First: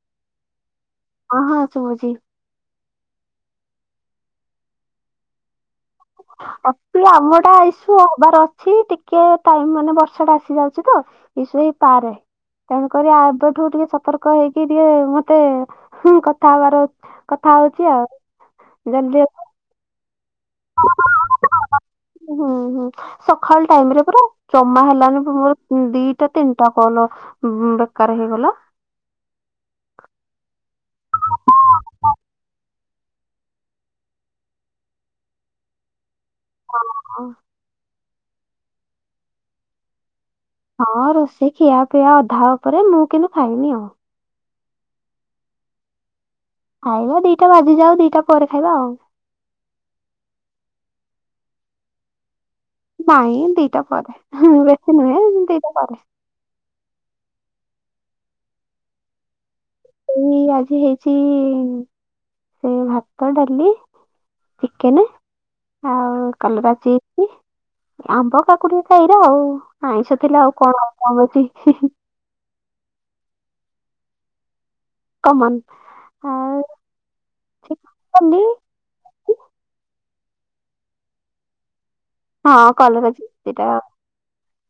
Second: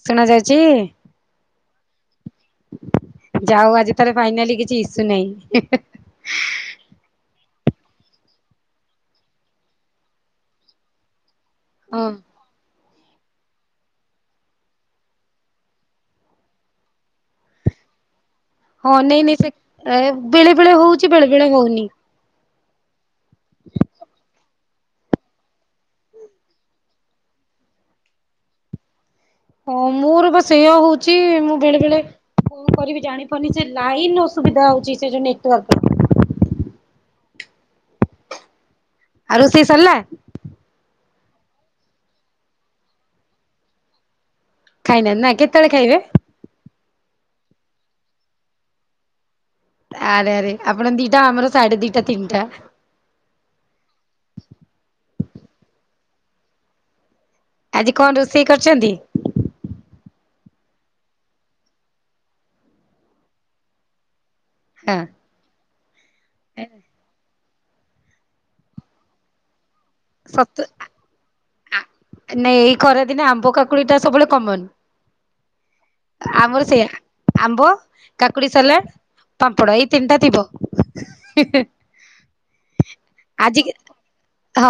ଶୁଣା ଯାଉଛି? ହଁ ହଁ ଶୁଭୁଛି। ଯାହା ହେଉ ଆଜି ତାର ଫାଇନାଲି କିଛି ଇସୁ ନାହିଁ। ଅଛି ଆମଟା ଇସୁ ହବାର ଅଛି ଟିକେ ଟାଇମ ମାନେ ବର୍ଷା ଟା ଆସି ଯାଉଛି ତ ହଁ ହେଇପାରେ। ତେଣୁକରି ଏବେଠୁ ଟିକେ ସତର୍କ ହେଇକି ଟିକେ ମତେ କଥା ହବାର ଅଛି। କଥା ହଉଛି ଆଉ। ହଁ, ନାଇଁ ଜଲଦି ନାଇଁ ସେ ବେଳେ ବେଳେ ହଉଛି ବେଳେ ବେଳେ ହଉନି। ହୁଁ ହୁଁ, ସକାଳ ଟାଇମ ରେ ପୁରା ଜମା ହେଲାନି ମୋର ଦିଟା ତିନିଟା କଲ ବେକାର ହେଇଗଲା। ହଁ ମୋର ବା ସେୟା ହଉଛି ମୁଁ ବେଳେ ବେଳେ କଣ କରିବି ଜାଣିପାରୁନି ସେ ଲାଇନ ଅସୁବିଧା ହଉଛି ସେ ଯୋଉ ନେଟୱାର୍କର। ହଁ। ଆଉ ରୋଷେଇ ସରିଲା। ହଁ, ରୋଷେଇ ଖିଆ ପିଆ ଅଧା ଉପରେ ମୁଁ କିନ୍ତୁ ଖାଇନି ଆଉ। ଖାଇନାହାନ୍ତି ନା କେତେବେଳେ ଖାଇବେ? ଖାଇବା ଦିଟା ବାଜିଯାଉ ଦିଟା ପରେ ଖାଇବା ଆଉ। ଆରେ ଆରେ ଆପଣଙ୍କ ଦିଟା ଆମର ସାଢେ ଦିଟା ତିନିଟା। ନାଇଁ ଦିଟା ପରେ, ବେଶୀ ନୁହେଁ ଦିଟା ପରେ। ଆଜି କଣ ରୋଷେଇ କରିଛନ୍ତି? ଏଇ ଆଜି ହେଇଛି ଭାତ, ଡାଲି ହଁ ଟିକେନ। ଆଉ କଲରା ଚିପ୍ସ ଆମ୍ବ, କାକୁଡି ସାଲାଡ ଆଉ। ଆଇଁଷ ଦିନ ସତ ଆଉ କଣ ନାଇଁ ଏଇ ଖରାଦିନେ ଆମ୍ବ କାକୁଡି ଟା ସବୁବେଳେ କମନ୍ କମନ ଆଉ ଆମର ସେଇଆ। ଆମ୍ବ, ଚିକେନ କାକୁଡି ସାଲାଡ। ପାମ୍ପଡ ଏଇ ତିନିଟା ଥିବ। ହଁ କଲରା ଆଜି ଚିପ୍ସଟା। ହଁ,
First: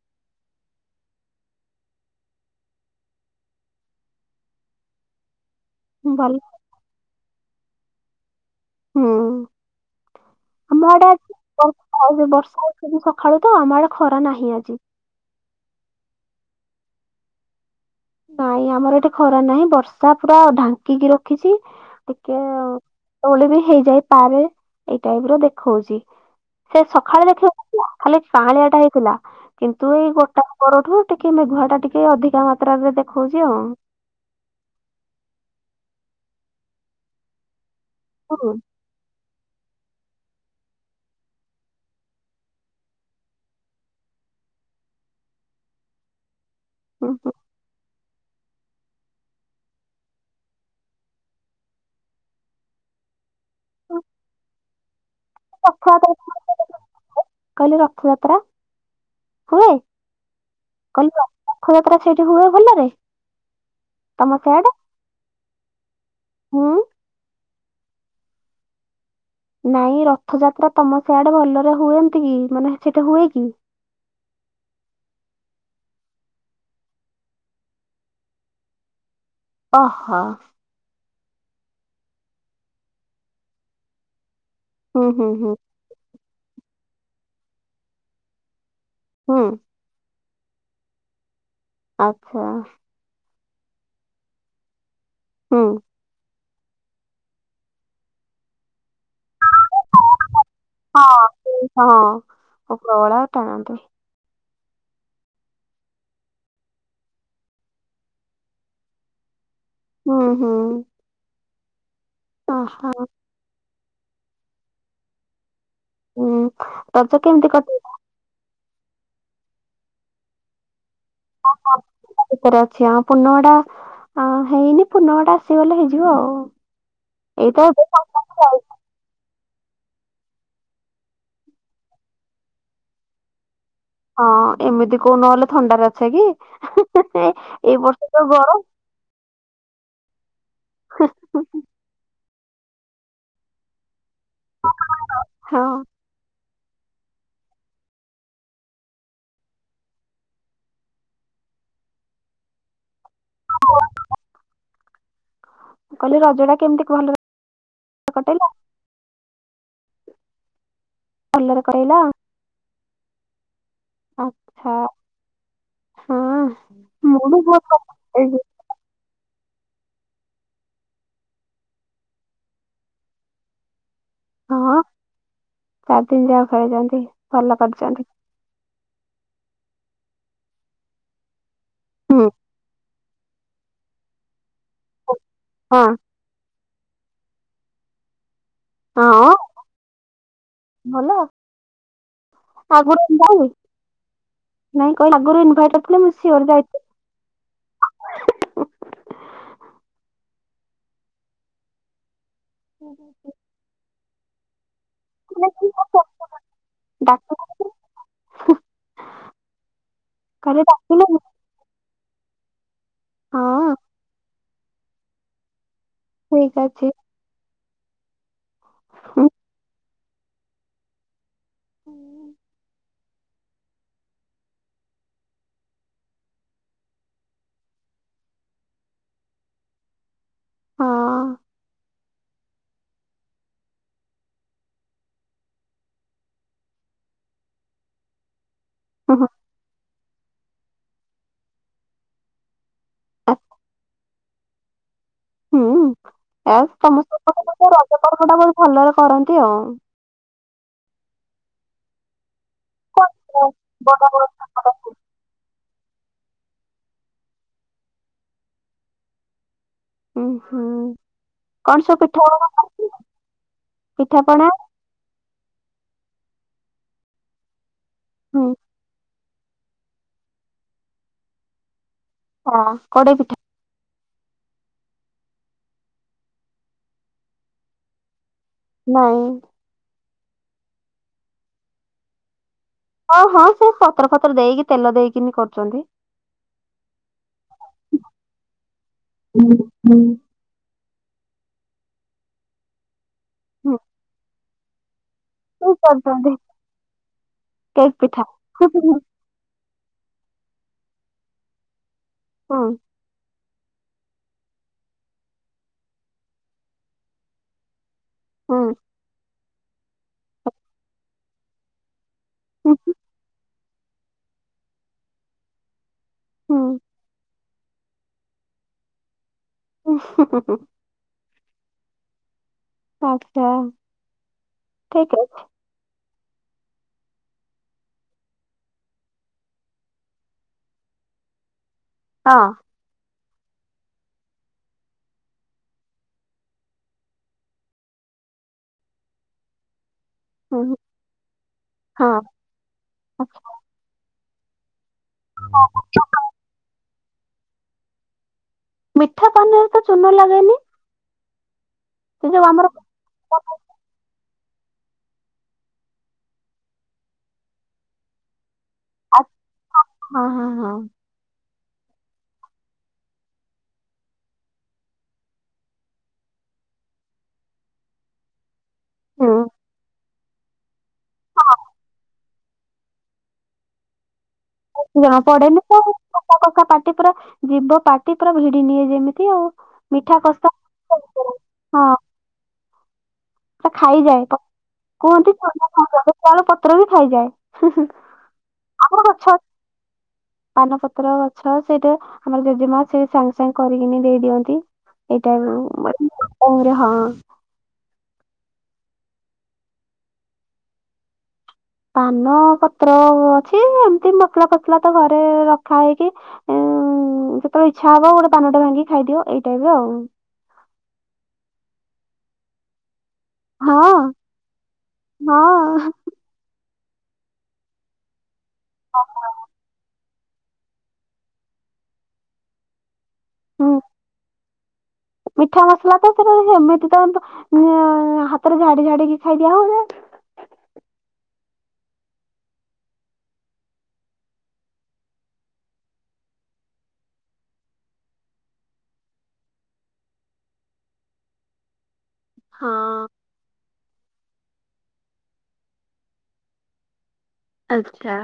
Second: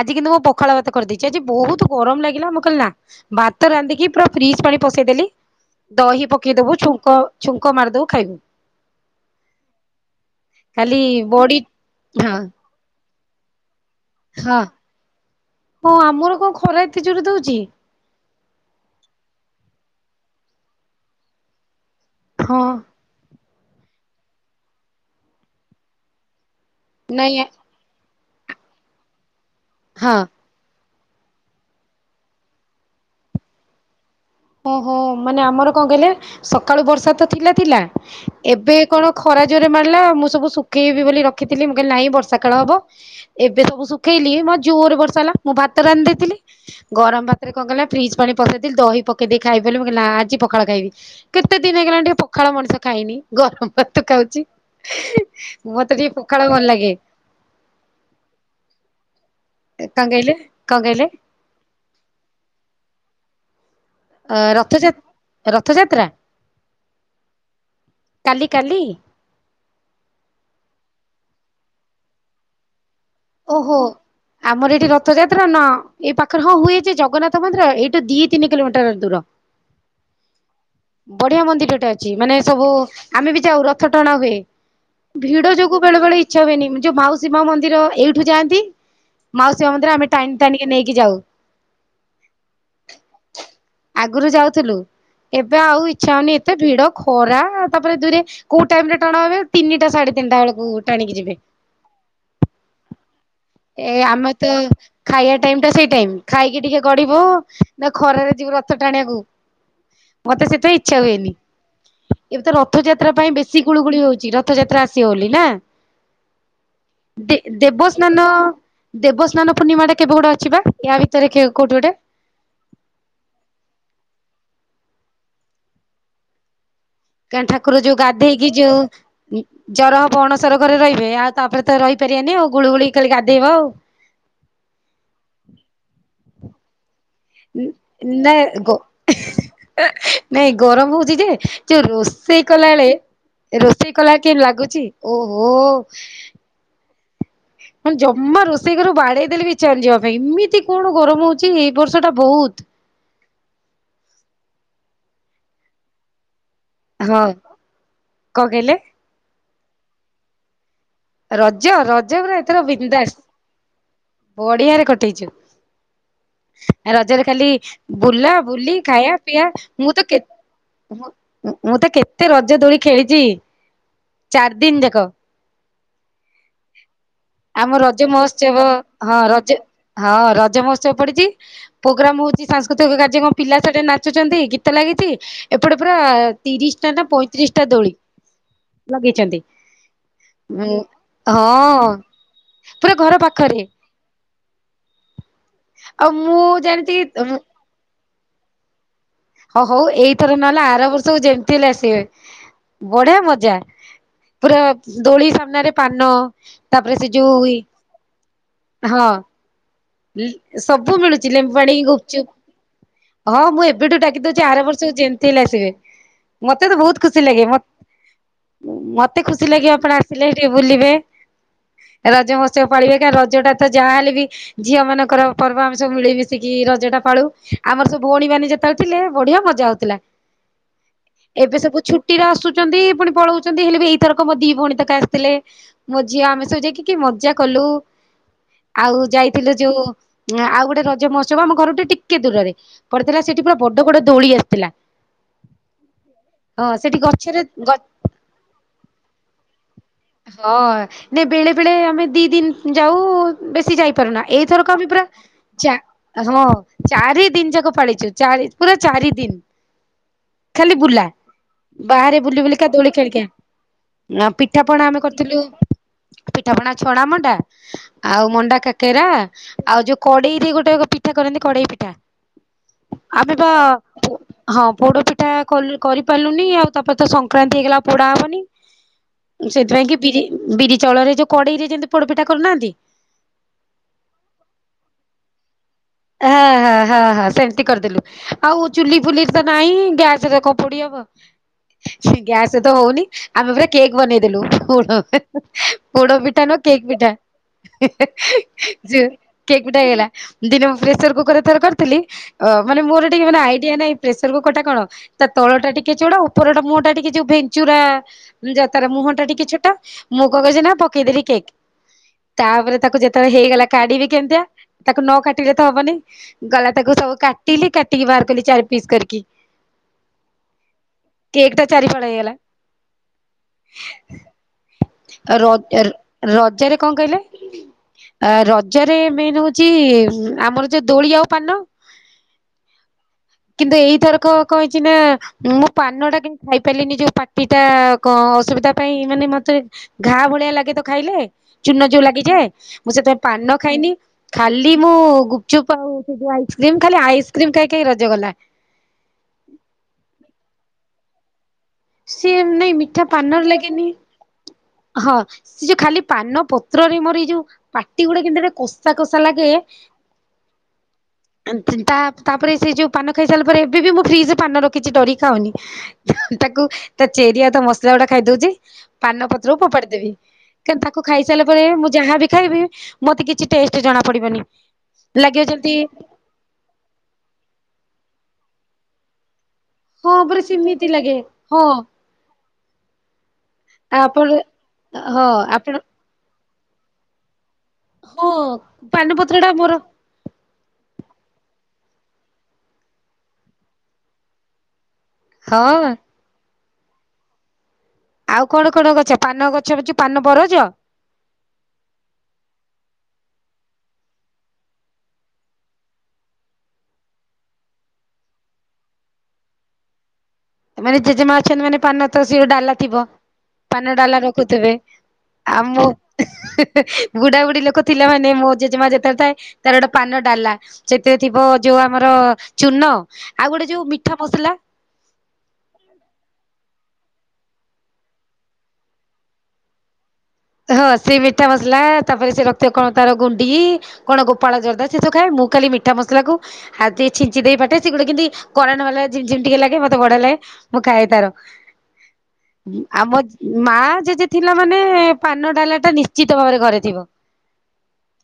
ଆଜି କିନ୍ତୁ ମୁଁ ପଖାଳ ଭାତ କରିଦେଇଛି। ମତେ ଆଜି ବହୁତ ଗରମ ଲାଗିଲା। ମୁ କହିଲି ନା ଭାତ ରାନ୍ଧିକି ପୁରା ଫ୍ରିଜ ପାଣି ପସେଇଦେଲି ଦହି ଭଲ ପକେଇ ଦବୁ, ଛୁଙ୍କ ଛୁଙ୍କ ମାରିଦବୁ ଖାଇବୁ। ହୁଁ, ଆମ ଖାଲି ଆଡେ ଆଜି ବଡି ବର୍ଷା ହଁ ବର୍ଷା ହଉଛି। ସ ସକାଳୁ ତ ଆମଆଡେ ଖରା ନାହିଁ ହଁ ଆଜି। ହଁ ଆମର କଣ ଖରା ଏତେ ଜୋରେ ଦଉଛି? ନାଇଁ ଆମର ଏଠି ଖରା ନାହିଁ, ବର୍ଷା ପୁରା ଢାଙ୍କିକି ରଖିଛି। ଟିକେ ହଁ। କେତେବେଳେ ହେଇଯାଏ ପାରେ ଏଇ ଟାଇପ ର ଦେଖଉଚି। ସେ ସକାଳେ ନାଇଁ ଦେଖ ଖାଲି ସାହାଳିଆ ଟା ହେଇଥିଲା। କିନ୍ତୁ ଏଇ ହଁ ଗୋଟାଏ ପରଠୁ ଟିକେ ମେଘୁଆ ଟା ଟିକେ ଅଧିକା ମାତ୍ର ମାତ୍ରାରେ ଦେଖାଉଛି ଆଉ। ଓହୋ, ମାନେ ଆମର କଣ କହିଲେ ସକାଳୁ ବର୍ଷା ତ ଥିଲା ଥିଲା ହୁଁ, ଏବେ କଣ ଖରା ଜୋରରେ ମାରିଲା, ମୁଁ ସବୁ ଶୁଖେଇବି ବୋଲି ରଖିଥିଲି ମୁଁ କହିଲି ନହିଁ ବର୍ଷା କାଳେ ହବ ଏବେ ସବୁ ଶୁଖେଇଲି ମା ଜୋରେ ବର୍ଷା ହେଲା। ମୁଁ ଭାତ ରାନ୍ଧି ଦେଇଥିଲି ହୁଁ, ଗରମ ହୁଁ। ଭାତରେ କଣ କଲିନା ଫ୍ରିଜ୍ ପାଣି ପକେଇଦେଲି। ଦହି ପ କେଦେଇ ଖାଇବି ବୋଲି ମୁଁ କହିଲି ନା ଆଜି ପଖାଳ ଖାଇବି କେତେ ଦିନ ହେଇଗଲାଣି ଟିକେ ପଖାଳ ମଣିଷ ଖାଇନି। ଗରମ ଭାତ ଖାଉଛି। ମତେ ପଖାଳ ଟିକେ [unintelligible] ଭଲ ଲାଗେ ରଥଯାତ୍ରା। ହୁଏ। କଣ କହିଲେ କଣ କହିଲେ କଲି ରଥଯାତ୍ରା ସେଇଠି ହୁଏ ଭଲରେ? ତମ ଅ ସିଆଡେ ରଥ -ଯ -ରଥଯାତ୍ରା। ହୁଁ କାଲି, କାଲି? ନାଇଁ, ରଥଯାତ୍ରା ତମ ସେଆଡେ ଭଲରେ ହୁଏନ୍ତିକି? ମାନେ ସଠି ହୁଏ କି? ଓହୋ। ଆମର ଏଠି ରଥଯାତ୍ରା ନାଁ ଏଇ ପାଖରେ ହଁ ହୁଏ ଯେ, ଜଗନ୍ନାଥ ମନ୍ଦିର ଏଇଠୁ ଦି ତିନି କିଲୋମିଟର ଦୂର। ଓହୋ। ବଢିଆ ମନ୍ଦିରଟେ ଅଛି। ମାନେ ସବୁ ଆମେ ବି ଯାଉ ରଥ ଟଣା ହୁଏ। ହୁଁ ହୁଁ ଭିଡ ହୁଁ ଯୋଗୁ ବେଳେ ବେଳେ ଇଚ୍ଛା ହୁଏନି। ଯୋଉ ମାଉସୀମା ମନ୍ଦିର ଏଇଠୁ ଯାଆନ୍ତି ହୁଁ ମାଉସୀ ମା ମନ୍ଦିରରେ ଆମେ ଟାଣି, ଟାଣିକେ ନେଇକି ଯାଉ। ଆଉ [unintelligible] ଆଗରୁ ଯାଉଥିଲୁ, ଏବେ ହୁଁ। ଆଉ ଇଚ୍ଛା ଇଚ୍ଛା ହଉନି। ଏତେ ଭିଡ ଖରା ତାପରେ ଦୂରେ କୋଉ ଟାଇମ ଟଣାଣବେ ତିନିଟା ସାଢେ ତିନିଟା ବେଳକୁ ଗୋଟେ ଟାଣିକି ଯିବେ, ହଁଳା ଟାଣନ୍ତି। ଏ ଆମ ତ ଖାଇବା ଟାଇମ ଟା ସେଇ ଟାଇମ, ଖାଇକି ଟିକେ ଗଢିବ ନା ଖରାରେ ଯିବ ରଥ ଟାଣିବାକୁ? ହୁଁ ମତେ ହୁଁ। ସେଥିପାଇଁ ଇଚ୍ଛା ହୁଏନି। ଏବେ ତ ଓହୋ ରଥଯାତ୍ରା ପାଇଁ ବେଶୀ ଗୁଳୁଗୁଳି ହଉଛି। ରଥଯାତ୍ରା ଆସି ହଉ ବୋଲି ନା? ହୁଁ। ରଜ ଦେ କେମିତି କଟେଇବା ଦେବସ୍ନାନ, ଦେବସ୍ନାନ ପୂର୍ଣ୍ଣିମା ଟା କେବେ ଗୋଟେ ଅଛିିବା, ୟା ଭିତରେ କୋଉଠି ଗୋଟେ? ଭିତରେ ଅଛି, ଆ ପୁର୍ଣ୍ଣମଟା ହେଇନି ପୁର୍ଣ୍ଣମିଟା ଆସିଗଲେ ହେଇଯିବ ଆଉ। ଗାଁ ଏଇତ ଠାକୁର ଏବେ ଯୋଉ ସଂକ୍ରାନ୍ତି ଗାଧେଇକି ଯାଉଛି ଯୋଉ ଜର ହବ। ଅଣସର ଘରେ ରହିବେ ଆଉ ତାପରେ ତ ରହିପାରିବାନି ଆଉ ଗୁଳୁଗୁଳିକି ଖାଲି ଗାଧେଇବ ଆଉ। ହଁ ଏମିତି କୋଉ ନହେଲେ ଥଣ୍ଡାରେ ଅଛେ କି? ଏଇ ବର୍ଷ ଯୋ ନା ଗରମ ଗୋ ନାଇଁ ଗରମ ହଉଛି ଯେ, ଯୋଉ ରୋ ରୋଷେଇ କଲା ବଳେ ରୋଷେଇ କଲା କେମତି ଲାଗୁଛି? ଓହୋ, ହଁ ହଁ ଜମା ରୋଷେଇ ଘରୁ ବାଡେଇ ଦେଲେବି ଇଚ୍ଛା ହଉନି ଯିବା ପାଇଁ। ଏମିତି କଣ ଗରମ ହଉଛି ଏଇ ବର୍ଷ ଟା ବହୁତ କହିଲି ରଜ ଟା କେମିତି ଭଲରେ ହଁ କଁ କଟେଇଲ କଇଲେ? ଭଲରେ ରଜ କଟେଇଲ ରଜ ପୁରା ଏଥର ବିନ୍ଦାସ ଆଚ୍ଛା ବଢିଆରେ କଟେଇଚୁ, ହଁ ରଜରେ ମୁଁ ବି ଖାଲି ବହୁତ ଭଲ ବୁଲା କଟେଇଛି। ବୁଲି ଖାଇଆ ପିଆ ମୁଁ ତ କେ ମୁଁ ତ କେତେ ରଜ ଦୋଳି ଖେଳିଚି ହଁ ଚାର୍ଦିନ୍ ଯାକ। ଚାରି ଦିନ ଯା କରିଚନ୍ତି ଭଲ କରିଚନ୍ତି। ମୋସ୍ଚେବ ହଁ ରଜ ହଁ ରଜ ମହୋତ୍ସବ ପଡିଚି ପୋଗ୍ରାମ ହୁଁ ହୋଉଚି ସାଂସ୍କୃତିକ କାର୍ଯ୍ୟକମ ପିଲା ସେଠି ନାଚୁଛନ୍ତି ଗୀତ ଲାଗିଛି ଏପଟେ ହଁ ପୁରା-ଆ ତିରିଶ ଟା ନା ପଇଁତିରିଶ ଟା ଦୋଳି ହଁ ଲଗେଇଛନ୍ତି। ଭଲ ହଁ ପୁରା ଆଗରୁ ଘର ଯାଇ ପାଖରେ। ନାଇଁ କହିଲି ଆଗୁରୁ ଇନଭାଇଟ କରିଥିଲେ ମୁଁ ସିଓର ଯାଇ ତି ତମ ହ ହଉ ଏଇଥର ନହେଲେ ଆର ବର୍ଷକୁ ଯେମିତି ହେଲେ ଆସିବେ, ବଢିଆ ମଜା ପୁରା ଦୋଳି ସାମ୍ନାରେ ପାନ ତାପରେ ସେ ଯୋଉ ଡାକିଲେ ହଁ ଲ୍ କାଲି ସବୁ ଡାକିଲେନି ମିଳୁଚି ଲେମ୍ବୁ ପାଣିି, ଗୁପଚୁପ୍, ହଁ ମୁଁ ଏବେଠୁ ଡାକି ଦଉ କି ଆର ବର୍ଷକୁ ଯେମିତି ହେଲେ ଆସିବେ ଠିକ ମତେ ତ ଅଛି ବୋହୁତ ଖୁସି ଲାଗେ ମତ୍ ମତେ ହୁଁ। ଖୁସି ଲାଗିବ ଆପଣ ଆସିଲେ ଟିକେ ବୁଲିବେ, ରଜ ମହୋତ୍ସବ ପାଳିବେ। କା ରଜ ଟା ତ ଯାହାହେଲେ ବି ଝିଅ ମାନଙ୍କର ପର୍ବ ଆମେ ସବୁ ମିଳିମିଶିକି ରଜ ଟା ପାଳୁ, ଆମର ସବୁ ଭୋଉଣୀ ମାନେ ଯେତଳେ ଥିଲେ ବଢିଆ ମଜା ହୋଉଥିଲା। ହଁ ଏବେ ସବୁ ଛୁ ଟିର ଆସୁଚନ୍ତି ପୁଣି ପଳୋଉଚନ୍ତି ହେଲେ ବି ଏଇଥରକ ମୋ ଦି ଭୋଉଣୀ ତାକ ଆସିଥିଲେ। ମୋ ଝିଅ ଆମେ ସବୁ ଯାଇକି କି ମଜା କଲୁ ଆଉ ହୁଁ ଯାଇ ତୋ ଆଉ ଗୋଟେ ରଜ ମହୋତ୍ସବ ଆମ ଘରଠୁ ଟିକେ ଦୂରରେ ପଡିଥିଲା ଆ ସେଠି ପୁରା ବଡ ବଡ ଦୋଳି ଆସିଥିଲା। ହୁଁ ଆଉ ହଁ ସେଠି ସେପଟେ ଗଛରେ ତ ଗ ରଜ ପର୍ବ ଟା ବୋହୁତ ଭଲରେ କରନ୍ତି ଆଉ। ହଁ ନେଇ ବେଳେ ବେଳେ ଆମେ ଦି ଦିନ ଯାଉ-ଉ ବେଶି ଯାଇପାରୁନା ଏଇ ତୋର କପିପ୍ରେ ଚା ହଁ ଚାରି ଦିନ ଯାକ ପଳିଚୁ ଚାରି ପୁରା ଚାରି ଦିନ। ଉଁ ଖାଲି ହୁଁ ବୁଲା କଣ ସବୁ ବାହାରେ ପିଠା ବୁଲି ବୁଲିକା ଦୋଳି ଖେଳିକା ଆଁ ପିଠାପଣା ପିଠା ପଣା ଆମେ କରିଥିଲୁ ପିଠାପଣା ଛଣା ମଣ୍ଡା, ଆଉ ହୁଁ ମଣ୍ଡା କାକେରା ଆଉ ଯୋଉ କଡେଇରେ ଗୋଟେ କ ପିଠା କରନ୍ତି କଡେଇ ପିଠା ହଁ କଡେଇ ଆମେ ପିଠା ବା-ଆ ହଁ ପୋଡ ପିଠା କଲ୍ କରିପାରିଲୁନି ଆଉ ତାପରେ ତ ସଂକ୍ରାନ୍ତି ହେଇଗଲା ଆ ପୋଡା ହବନି। ନାଇଁ। ସେଇଥିପାଇଁ କି ବିରି ବିରି ଚଉଳରେ ଯୋଉ କଡେଇରେ ଯେମିତି ପୋଡପିଠା କରୁନାହାନ୍ତି? ହଁ ହଁ ସେ ପତର ଫତର ଦେଇକି ତେଲ ଦେଇକିନି କରୁଚନ୍ତି। ଆ ହା ହା ହା ସେମିତି କରିଦେଲୁ। ଆଉ ଚୁଲି ଫୁଲି ତ ନାହିଁ ଗ୍ୟାସରେ କଁ ପୋଡି ହବ? ଛି ଗ୍ୟାସ ତ ହୋଉନି ଆମେ ପୁରା କେକ୍ ବନେଇଦେଲୁ, ପୋଡ ହୁଁ ପୋଡ କରୁଛନ୍ତି ପିଠା ନୁଅ କେକ ପିଠା କେକ୍ ପିଠା। ଯେ କେକ୍ ପିଠା ହେଇଗଲା ଦିନେ ମୁଁ ପ୍ରେସର କୁକରରେ ଥରେ କରିଥିଲି ଅ ହଁ ମାନେ ମୋର ଟିକେ ମାନେ ଆଇଡିଆ ନାଇଁ ପ୍ରେସର କୁକରଟା କଣ ତା ତଳ ଟା ଟିକେ ଚୋଡା ଉପରଟା ମୁଁହଟା ଟିକେ ଯୋଉ ଭେଞ୍ଚୁରା ଯା ତାର ମୁହଁ ଟା ଟିକେ ଛୋଟ ମୁଁ କଁ କଚି ନା ପକେଇଦେଲି କେକ୍ ତାପରେ ତାକୁ ଯେତେବେଳେ ହେଇଗଲା କାଢିବି କେମତିଆ ତାକୁ ନ କାଟିଲେ ତ ହବନି। ଗଲା ତାକୁ ସବୁ କାଟିଲି କାଟିକି ବାହାର କଲି ଚାରି ପିସ୍ କରିକି। ଓ ହୋ ହୋ ହୋ କେକ୍ ଟା ଚାରି ଫାଳ ହେଇଗଲା। ଆଚ୍ଛା ର [unintelligible] ରଜାରେ କଣ କହିଲେ? ଆ ରଜରେ ମେନ୍ ହଉଚ ଆମର ଯୋଉ ଦୋଳି ଆଉ ପାନ ହଁ କିନ୍ତୁ ଏଇଥରକ କହିଛି ନା ମୁଁ ପାନ ଟା କି ଖାଇ ପାରିଲିନି ଯୋଉ ପାଟି ଟା କଣ ଅସୁବିଧା ପାଇଁ ମାନେ ମତେ ଘା ଭଳିଆ ଲାଗେ ତ ଖାଇଲେ ଚୁନ ଯୋଉ ଲାଗିଯାଏ ମୁଁ ସେଥିଁ ପାନ ଖାଇନି ଖାଲି ମୁଁ ଗୁପଚୁପ ଆଉ ସେ ଯ ଆଇସକ୍ରିମ ଖାଲି ଆଇସକ୍ରିମ ଖାଇ ଖାଇ ରଜ ଗଲା। ମିଠା ପାନିରେ ତ ଚୂନ ଲାଗେନି ସେ ସିଏ ଯୋଉ ଆମର ନାଇଁ ମିଠା ପାନର ଲାଗେନି ହଁ ସେ ଯୋଉ ଖାଲି ପାନ ପତ୍ରରେ ମୋର ଏଇ ଯୋଉ ପାଟି ଗୁଡା କିନ୍ତି ଗୋଟେ କସ୍ ସା କସା ଆ- ଲାଗେ ହଁ ହଁ ହଁ ତା ତାପରେ ସେ ଯୋଉ ପାନ ଖାଇସାରିଲା ପରେ ଏବେ ବି ମୁଁ ଫ୍ରିଜରେ ପାନ ରଖିଛି ଡରିକି ଖାଉନି। ତାକୁ ତା ଚେରି ଆଉ ତା ମସଲା ଗୁଡା ଖାଇଦଉଛି ପାନ ହୁଁ ପତ୍ର ପୋପାଡିଦବି। କ ତାକୁ ଖାଇସାରିଲା ପରେ ମୁଁ ଯାହାବି ଖାଇବି ମତେ କିଛି ଟେଷ୍ଟ ଜଣା ପଡିବନି। ଜଣ ଲାଗିବ ପଡେନି ଯେମିତି ତ ପା କକା ପାଟି ପୁରା ଯିବ ପାଟି ପୁରା ଭିଡି ନିଏ ଯେମିତି ଆଉ ହଁ ମିଠା ପୁରା କଷା ସେମିତି ହଁ ଲାଗେ ହଁ ପୁରା ସେ ଖାଇଯାଏ ଆପଣ ହଁ କୁହନ୍ତି ଆପଣ [unintelligible] ଚାଳ ପତ୍ର ବି ଖାଇଯାଏ ହ ଆମର ଗଛ ଅଛି, ପାନପତ୍ର ଟା ମୋର ପାନପତ୍ର ଗଛ ସେଇଟା ଆମର ଜେଜେମା ସେ ସାଙ୍ଗେ ସାଙ୍ଗେ କରିକିନି ଦେଇ ଦିଅନ୍ତି। ଏଇଟା ହଁ ଆରେ ହଁ ଆଉ କଣ କଣ ଗଛ ପାନ ଗଛଚୁ ପାନ ବରଜ ପାନ ପତ୍ର ଅଛି ଏମତି ମସଲା ଫସଲା ତ ଘରେ ରଖା ହେଇକି [inaudible] ହଁତେବେ ଇଚ୍ଛା ହବ ଗୋଟେ ପାନ ଟା ଭାଙ୍ଗିକି ଖଦବ ଏଇ ଟାଇପ ର ଆଉ ମାନେ ଜେଜେମା ଅଛନ୍ତି ମାନେ ପାନ ତ ସ ଡାଲା ଥିବ ପନ ହଁ ଡାଲ ରଖୁଥିବେ ଆମ ହଁ। ବୁଢାବୁଢୀ ଲୋକ ଥିଲା ମାନେ ମୋ ଜେଜେମା ଯେତେବେଳେ ଥାଏ ତାର ଗୋଟେ ପାନ ଡାଲା ସେଥିରେ ଥିବ ଯୋଉ ଆମର ଚୁନ ଆଉ ଗୋଟେ ହୁଁ ଯୋଉ ମିଠା ମସଲା ମିଠା ମସଲା ତ ସେ ଏମିତି ତ ହାତରେ ଝାଡି ଝାଡିକି ଖାଇଦିଆ ହଉନା ହଁ ସେ ମିଠା ମସଲା ତାପରେ ସେ ରକ୍ତ କଣ ତାର ଗୁଣ୍ଡି କଣ ଗୋପାଳ ଜରଦା ସେ ସବ ଖାଏ ମୁଁ ଖାଲି ମିଠା ମସଲା କୁ ଆଉ ଟିକେ ଛିଞ୍ଚି ଦେଇ ପାଟେ ସେ ଗୁଟେ କି କରୋ ନ ବାଲା ଯେମିତି ଟିକେ ଲାଗେ ମତେ ବଢ ଲାଗେ ମୁଁ ଖାଇ ତାର ହଁ ଆମ ମା ଜେଜେ ଥିଲା ମାନେ ପାନ ଡାଲା ଟା ନିଶ୍ଚିତ ଭାବରେ ଘରେଥିବ। ଆଚ୍ଛା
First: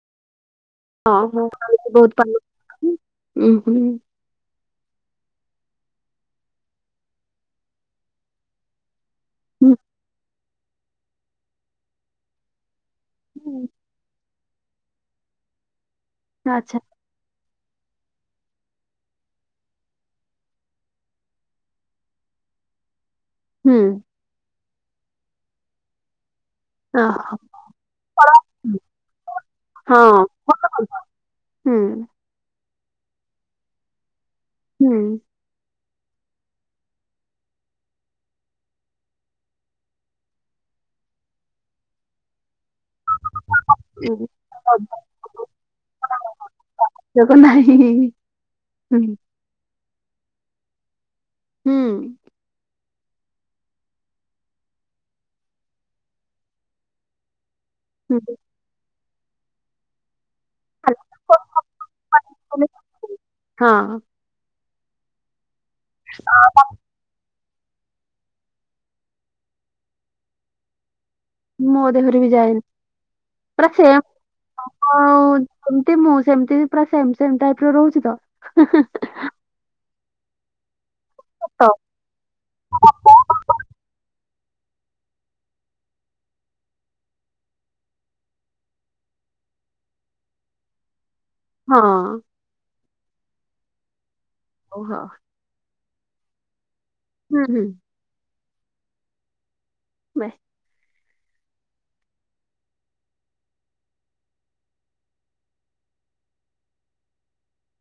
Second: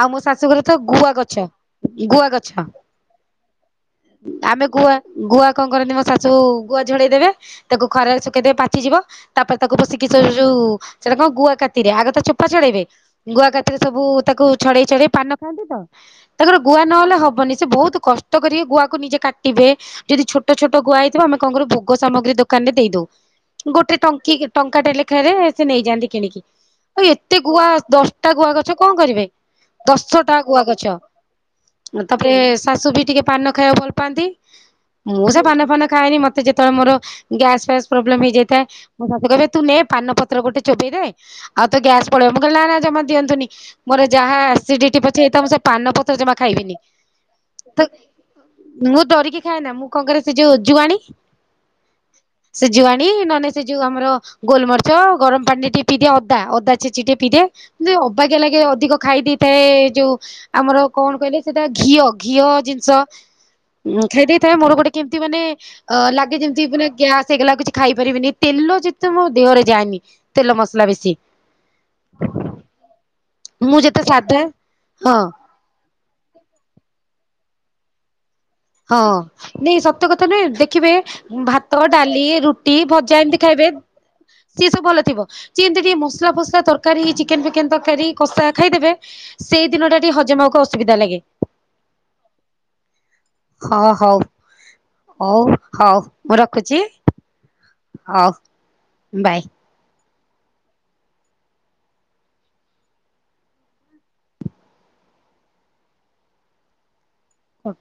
ଆଉ ମୋ ଶାଶୁଘରେ ତ ଗୁଆ ହଁ ଗଛ ଗୁଆ ଗଛ। ଉୁଁ ହୁଁ ଆମେ ଗୁଆ ଗୁଆ କଣ କରନ୍ତି ମୋ ଶାଶୁ ଗୁଆ ଝଡେଇ ଦେବେ ତାକୁ ଖରାରେ ସୁଖେଇଦେବେ ପାଚିଯିବ ତାପରେ ତାକୁ ପସିକି ଯୋଉ ସେଟା କଣ ଗୁଆ କାତିରେ ଆଗ ତା ଚୋପା ଚଢଡେଇବେ। ଗୁଆ କାତିରେ ସବୁ ତାକୁ ଛଡେଇ ଛଡେଇ ପାନ ଖାଆନ୍ତି ତ। ତାଙ୍କର ଆଚ୍ଛା ଗୁଆ ନହେଲେ ହବନି ସେ ବହୁତ କଷ୍ଟ କରିକି ଗୁଆକୁ ନିଜେ କାଟିବେ। ଯଦି ଛୋଟ ଛୋଟ ଗୁଆ ହେଇଥିବ ଆମେ କଣ କରୁ ଭୋଗ ସାମଗ୍ରୀ ଦୋକାନରେ ଦେଇଦଉ। ଗୋଟେ ଟଙ୍କି ଟଙ୍କାଟେ ଲେଖାରେ ସେ ନେଇଯାଆନ୍ତି କିଣିକି। ଆଉ ଏତେ ଗୁଆ ଦଶଟା ଗୁଆ ଗଛ କଣ କରିବେ ଓହୋ ଦଶଟା ଗୁଆ ଗଛ। ହୁଁ। ତାପରେ ଶାଶୁ ବି ଟିକେ ପାନ ଖାଇବାକୁ ଭଲ ପାଆନ୍ତି। ମୁଁ ସେ ପାନ ଫାନ ଖାଏନି ମତେ ଯେତେବେଳେ ମୋର ଗ୍ୟାସ୍ ଫ୍ୟାସ ପ୍ରୋବ୍ଲେମ ହେଇଯାଇଥାଏ ମୋ ଶାଶୁ କହିବେ ତୁ ନେ ପାନ ପତ୍ର ଗୋଟେ ଚୋବେଇ ଦେେ ଆଉ ତ ଗ୍ୟାସ୍ ପଳେଇବ ମୁଁ କହିଲି ନା ନା ଜମା ଦିଅନ୍ତୁନି। ମୋର ହୁଁ ଯାହା ଆସିଡିଟି ପଛେଇଇ ତା ମୁଁ ସେ ପାନ ପତ୍ର ଜମା ଖାଇବିନି। ଆବଶ୍ୟକ ନାହିଁ ତ ମୁଁ ହୁଁ ଡରିକି ଖାଏନା ମୁଁ କଣ କରେ ସେ ଯୋଉ ଜୁଆଣୀ ହୁଁ। ଜୁଆଣି ନହେଲେ ସେ ଯୋଉ ଆମର ଗୋଲମରିଚ ଗରମ ପାଣିରେ ପି ଦିଏ ଅଦା ଅଦା ଛିଚିକି ଟିକେ ପି ଦିଏ ଅବାଗିଆ ଲାଗେ ଅଧିକ ଖାଇ ଦେଇିଥାଏ ଯୋଉ ଆମର କଣ ହୁଁ। କହିଲେ ସେଇଟା ଘିଅ ଘିଅ ଜିନିଷ ହଁ ଉ ଖାଇ ଦେଇଥାଏ ମୋର ଗୋଟେ କେମିତି ମାନେ ଅ ଲାଗେ ଯେମିତି ମାନେ ଗ୍ୟାସ ହେଇଗଲା କିଛି ଖାଇପାରିବିନି ତେଲ ଯେତେ ମୋ ଦେହରେ ଯାଏନି ତେଲ ମସଲା ବେଶି। ମୋ ଦେହରେ ବି ଯାଏନି। ପୁରା ମୁଁ ସେ ଯେତେ ସାଧା ହଁ ସେମତି ମୁଁ ସେମତି ପୁରା ସେମ୍ ସେମ୍ ଟାଇପ ର ରହୁଛି ତ। ହଁ ନାଇଁ ସତ୍ୟ କଥା ନୁହେଁ ଦେଖିବେ ତ ଭାତ ଡାଲି ରୁଟି ଭଜା ଏମିତି ଖାଇବେ। ସିଏ ସବୁ ଭଲ ଥିବ ସେିମିତି ଟିକେ ମସଲା ଫସଲା ତରକାରୀ ଚିକେନ ଫିକେନ ତରକାରୀ କଷା ଖାଇଦେବେ ସେଇ ଦିନ ଟା ଟିକେ ହଜମ ହେବାକୁ ଅସୁବିଧା ଲାଗେ। ହଁ। ହଁ ହଉ ହଉ ହଉ ମୁଁ ରଖୁଛି। ହୁଁ ହୁଁ। ହଉ ବାଏ। ବାଏ। କଟ